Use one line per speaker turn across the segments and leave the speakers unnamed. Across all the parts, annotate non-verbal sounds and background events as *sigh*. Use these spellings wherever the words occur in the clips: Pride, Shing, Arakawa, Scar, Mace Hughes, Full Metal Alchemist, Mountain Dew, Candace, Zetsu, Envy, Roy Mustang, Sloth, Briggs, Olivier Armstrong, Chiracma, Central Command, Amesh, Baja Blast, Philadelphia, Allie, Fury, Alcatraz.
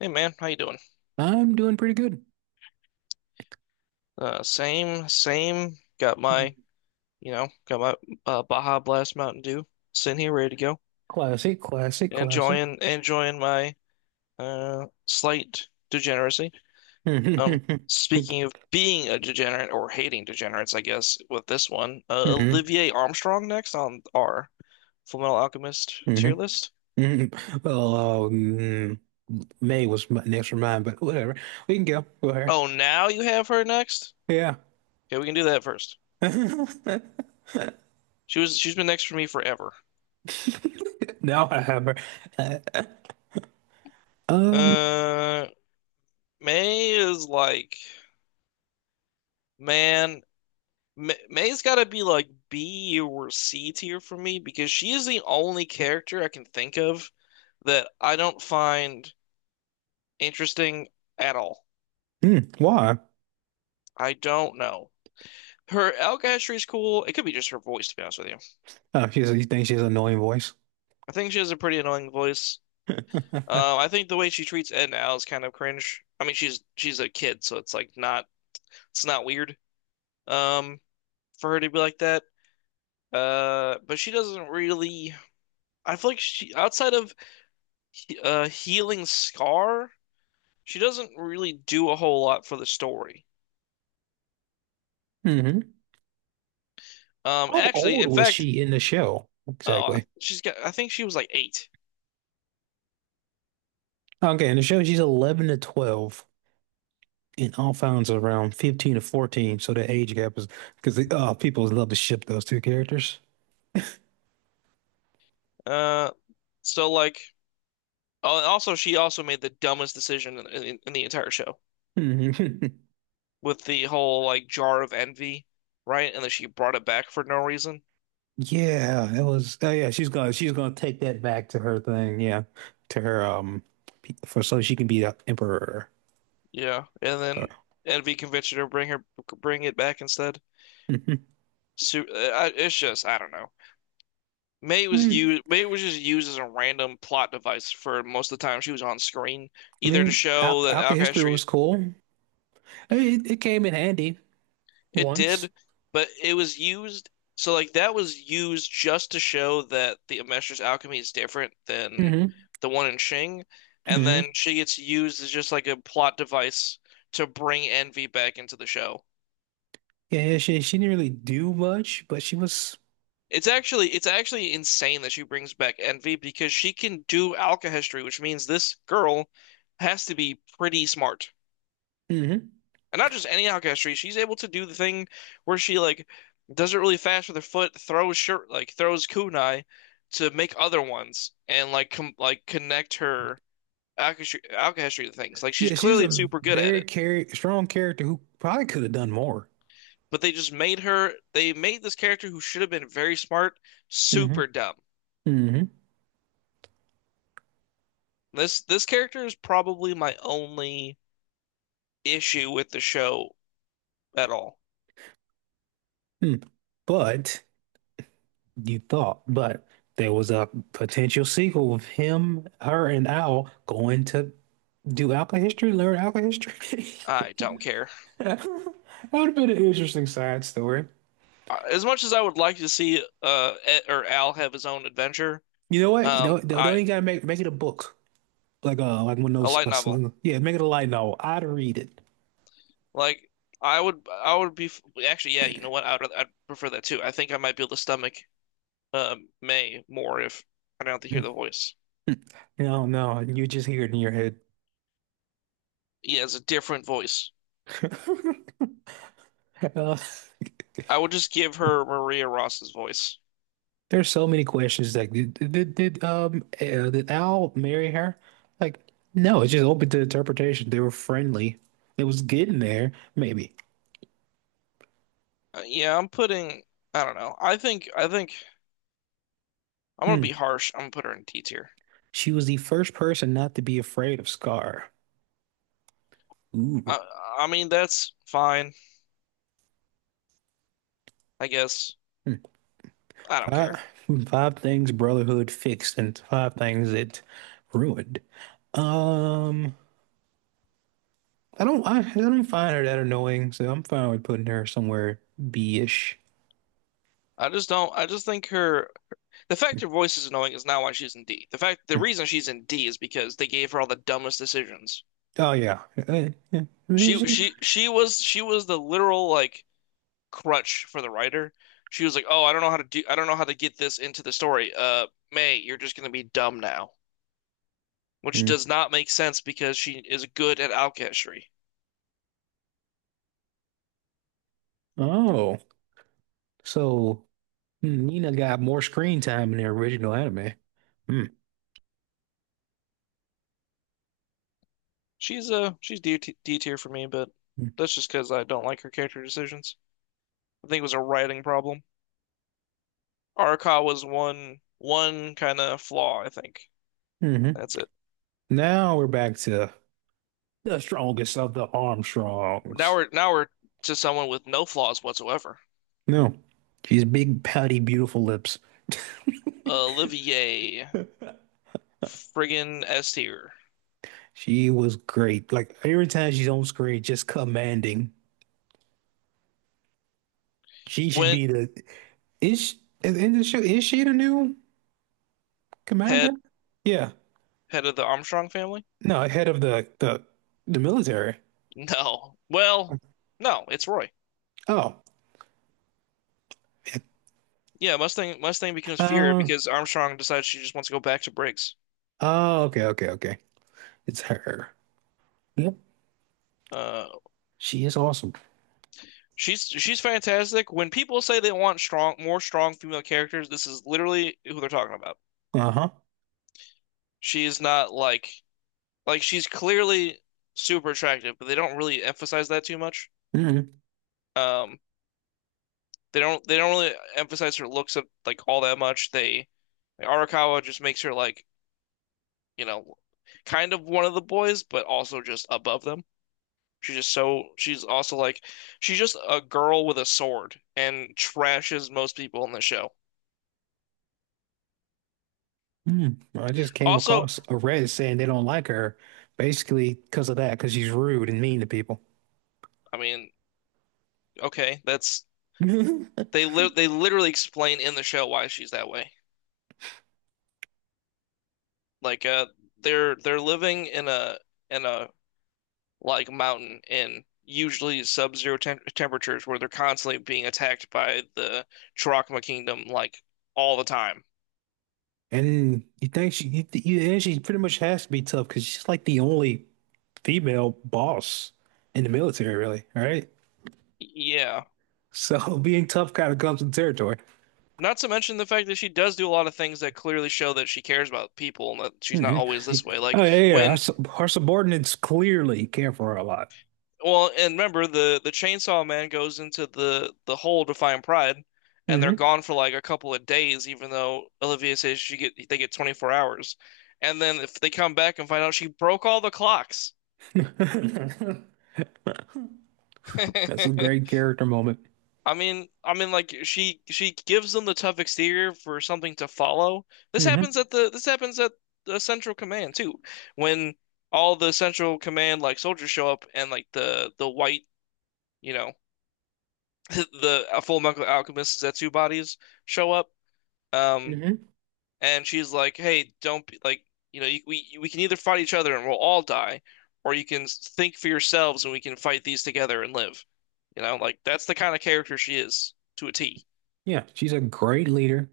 Hey man, how you doing?
I'm doing pretty good.
Same. Got my, got my Baja Blast Mountain Dew sitting here ready to go.
Classic, classic, classic.
Enjoying my slight degeneracy. Um,
*laughs*
speaking of being a degenerate or hating degenerates, I guess with this one,
Mm-hmm,
Olivier Armstrong next on our Full Metal Alchemist tier
mm-hmm,
list.
mm-hmm. Well, May was my next for mine, but whatever. We can go with her.
Oh, now you have her next?
Yeah.
Okay, we can do that first.
*laughs*
She's been next for me forever.
Now I have her. Uh, um,
Uh, May is like. Man, May's got to be like B or C tier for me because she is the only character I can think of that I don't find interesting at all.
mm, why?
I don't know. Her Alcatraz is cool. It could be just her voice, to be honest with you.
Oh, she's, you think she has an annoying voice?
I think she has a pretty annoying voice.
*laughs* Hmm.
I think the way she treats Ed and Al is kind of cringe. I mean, she's a kid, so it's not it's not weird um for her to be like that. But she doesn't really. I feel like she outside of healing Scar. She doesn't really do a whole lot for the story. Um,
How
actually,
old
in
was
fact,
she in the show?
oh,
Exactly.
she's got. I think she was like eight.
Okay, in the show, she's 11 to 12, and Alphonse is around 15 to 14, so the age gap is because people love to ship those two characters.
Uh, so like, oh, and also she also made the dumbest decision in the entire show
*laughs*
with the whole like jar of envy, right? And then she brought it back for no reason.
Yeah, it was. Oh yeah, she's gonna take that back to her thing. Yeah, to her for so she can be the emperor. *laughs*
Yeah, and
Uh,
then envy convinced her to bring it back instead.
mhm.
So, uh, it's just I don't know. May was
Hmm.
used. May was just used as a random plot device for most of the time she was on screen,
I
either to
mean, Al
show that
Alka history
Alcatraz
was cool. I mean, it came in handy
it
once.
did, but it was used. So like that was used just to show that the Amesh's alchemy is different than
Hmm.
the one in Shing, and
Hmm.
then she gets used as just like a plot device to bring Envy back into the show.
Yeah, she didn't really do much, but she was.
It's actually insane that she brings back Envy because she can do alchemy, which means this girl has to be pretty smart.
Hmm.
And not just any outcastry, she's able to do the thing where she does it really fast with her foot, throws shirt throws kunai to make other ones and like com like connect her outcastry to things. Like she's
Yeah, she's
clearly
a
super good at
very
it.
char strong character who probably could have done more.
But they just made her they made this character who should have been very smart
Hmm.
super dumb.
Hmm.
This character is probably my only issue with the show at all.
Hmm. But you thought, but there was a potential sequel of him, her, and Al going to do alcohol history, learn alcohol history. *laughs*
I don't care.
That would have been an interesting side story.
As much as I would like to see Ed, or Al have his own adventure,
You know what? You know, they don't
I
even gotta make it a book, like one of
a
those.
light novel.
Yeah, make it a light novel. I'd read it.
Like I would be actually, yeah. You know what? I'd rather- I'd prefer that too. I might be able to stomach May more if I don't have to hear
Mm.
the voice.
No, no, you just hear it in your head.
Yeah, it's a different voice.
*laughs* Uh,
I would just give her Maria Ross's voice.
there's so many questions. Like, did Al marry her? Like, no, it's just open to interpretation. They were friendly. It was getting there, maybe.
Yeah, I'm putting. I don't know. I think I'm gonna be
Hmm.
harsh. I'm gonna put her in D tier.
She was the first person not to be afraid of Scar. Ooh.
I I mean that's fine. I guess
Hmm.
I don't care.
Five five things Brotherhood fixed and five things it ruined. Um, I don't find her that annoying, so I'm fine with putting her somewhere B-ish.
I just don't. I just think her The fact her voice is annoying is not why she's in D. The fact the reason she's in D is because they gave her all the dumbest decisions.
Oh yeah. Yeah. B-ish?
She was the literal like crutch for the writer. She was like, "Oh, I don't know how to do I don't know how to get this into the story. May, you're just gonna be dumb now." Which
Hmm.
does not make sense because she is good at alchemy.
Oh. So Nina got more screen time in the original anime. Hmm.
She's D tier for me, but that's just because I don't like her character decisions. I think it was a writing problem. Arca was one kind of flaw, I think.
Hmm.
That's it.
Now we're back to the strongest of the Armstrongs.
Now we're to someone with no flaws whatsoever.
No, she's big, pouty, beautiful lips. *laughs*
Olivier, friggin' S tier.
She was great. Like every time she's on screen, just commanding. She should
Went
be the is at in the show. Is she the new commander?
head
Yeah.
head of the Armstrong family?
No, head of the the military.
No. Well, no, it's Roy.
Oh, yeah.
Yeah, Mustang becomes Fury
Um.
because Armstrong decides she just wants to go back to Briggs.
Oh, okay, okay, okay. It's her. Yep,
Uh,
she is awesome.
she's fantastic. When people say they want strong female characters, this is literally who they're talking about.
Uh-huh.
She is not like she's clearly super attractive, but they don't really emphasize that too much.
Mm.
Um, They don't really emphasize her looks of like all that much. They like, Arakawa just makes her like, you know, kind of one of the boys, but also just above them. She's just so she's also like she's just a girl with a sword and trashes most people in the show.
Mm. I just came
Also,
across a Reddit saying they don't like her, basically because of that, because she's rude and mean to people.
I mean, okay, that's
*laughs*
they literally explain in the show why she's that way. Like they're living in a in a like mountain in usually sub-zero temperatures where they're constantly being attacked by the Chiracma Kingdom like all the time.
And you think she, you, and she pretty much has to be tough because she's like the only female boss in the military, really. All right.
Yeah.
So *laughs* being tough kind of comes with territory.
Not to mention the fact that she does do a lot of things that clearly show that she cares about people and that she's not
Hmm.
always this way.
Oh
Like
yeah, yeah.
when,
Her subordinates clearly care for her a lot.
well, and remember the chainsaw man goes into the hole to find Pride, and they're
Hmm.
gone for like a couple of days, even though Olivia says she get they get 24 hours. And then if they come back and find out she broke all the clocks.
*laughs* That's a great
*laughs*
character moment.
I mean, like she gives them the tough exterior for something to follow.
Hmm.
This happens at the Central Command too, when all the Central Command like soldiers show up and like the white you know *laughs* the Full Metal Alchemist Zetsu bodies show up. Um,
Hmm.
and she's like, "Hey, don't be like you, we can either fight each other and we'll all die, or you can think for yourselves and we can fight these together and live." You know, like that's the kind of character she is to a T.
Yeah, she's a great leader,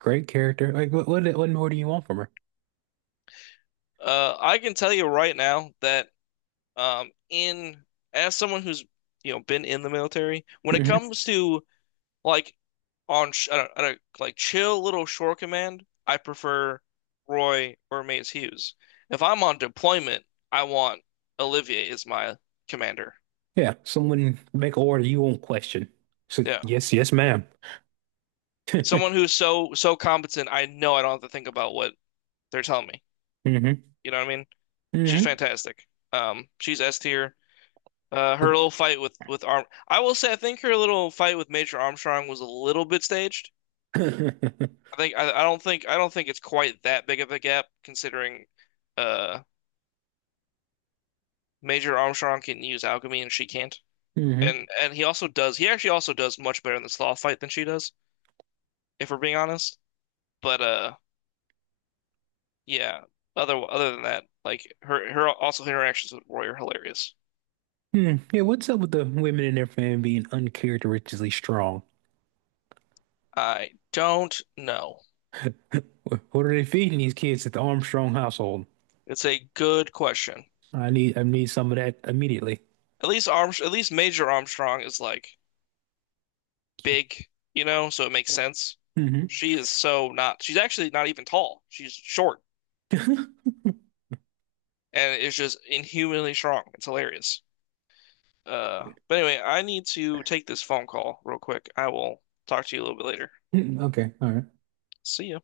great character. Like, what more do you want from her?
I can tell you right now that in as someone who's been in the military, when it
Hmm.
comes to like on sh I don't, like chill little shore command, I prefer Roy or Mace Hughes. If I'm on deployment, I want Olivier as my commander.
Yeah, someone make order you won't question. So,
Yeah,
yes, yes, madam.
someone
*laughs*
who's so competent, I know I don't have to think about what they're telling me.
Mm-hmm.
You know what I mean? She's
Mm-hmm.
fantastic. She's S tier. Her little fight with Arm, I will say, I think her little fight with Major Armstrong was a little bit staged.
*coughs* *laughs*
I don't think it's quite that big of a gap considering uh Major Armstrong can use alchemy and she can't.
Hmm.
And he also does. He actually also does much better in the Sloth fight than she does, if we're being honest. But yeah. Other than that, like her also her interactions with Roy are hilarious.
Hmm. Yeah, what's up with the women in their family being uncharacteristically strong?
I don't know.
What are they feeding these kids at the Armstrong household?
It's a good question.
I need some of that immediately.
At least Major Armstrong is like big, you know, so it makes sense.
Hmm.
She is so not, she's actually not even tall. She's short
*laughs*
and is just inhumanly strong. It's hilarious. But anyway, I need to take this phone call real quick. I will talk to you a little bit later.
Okay, all right.
See ya.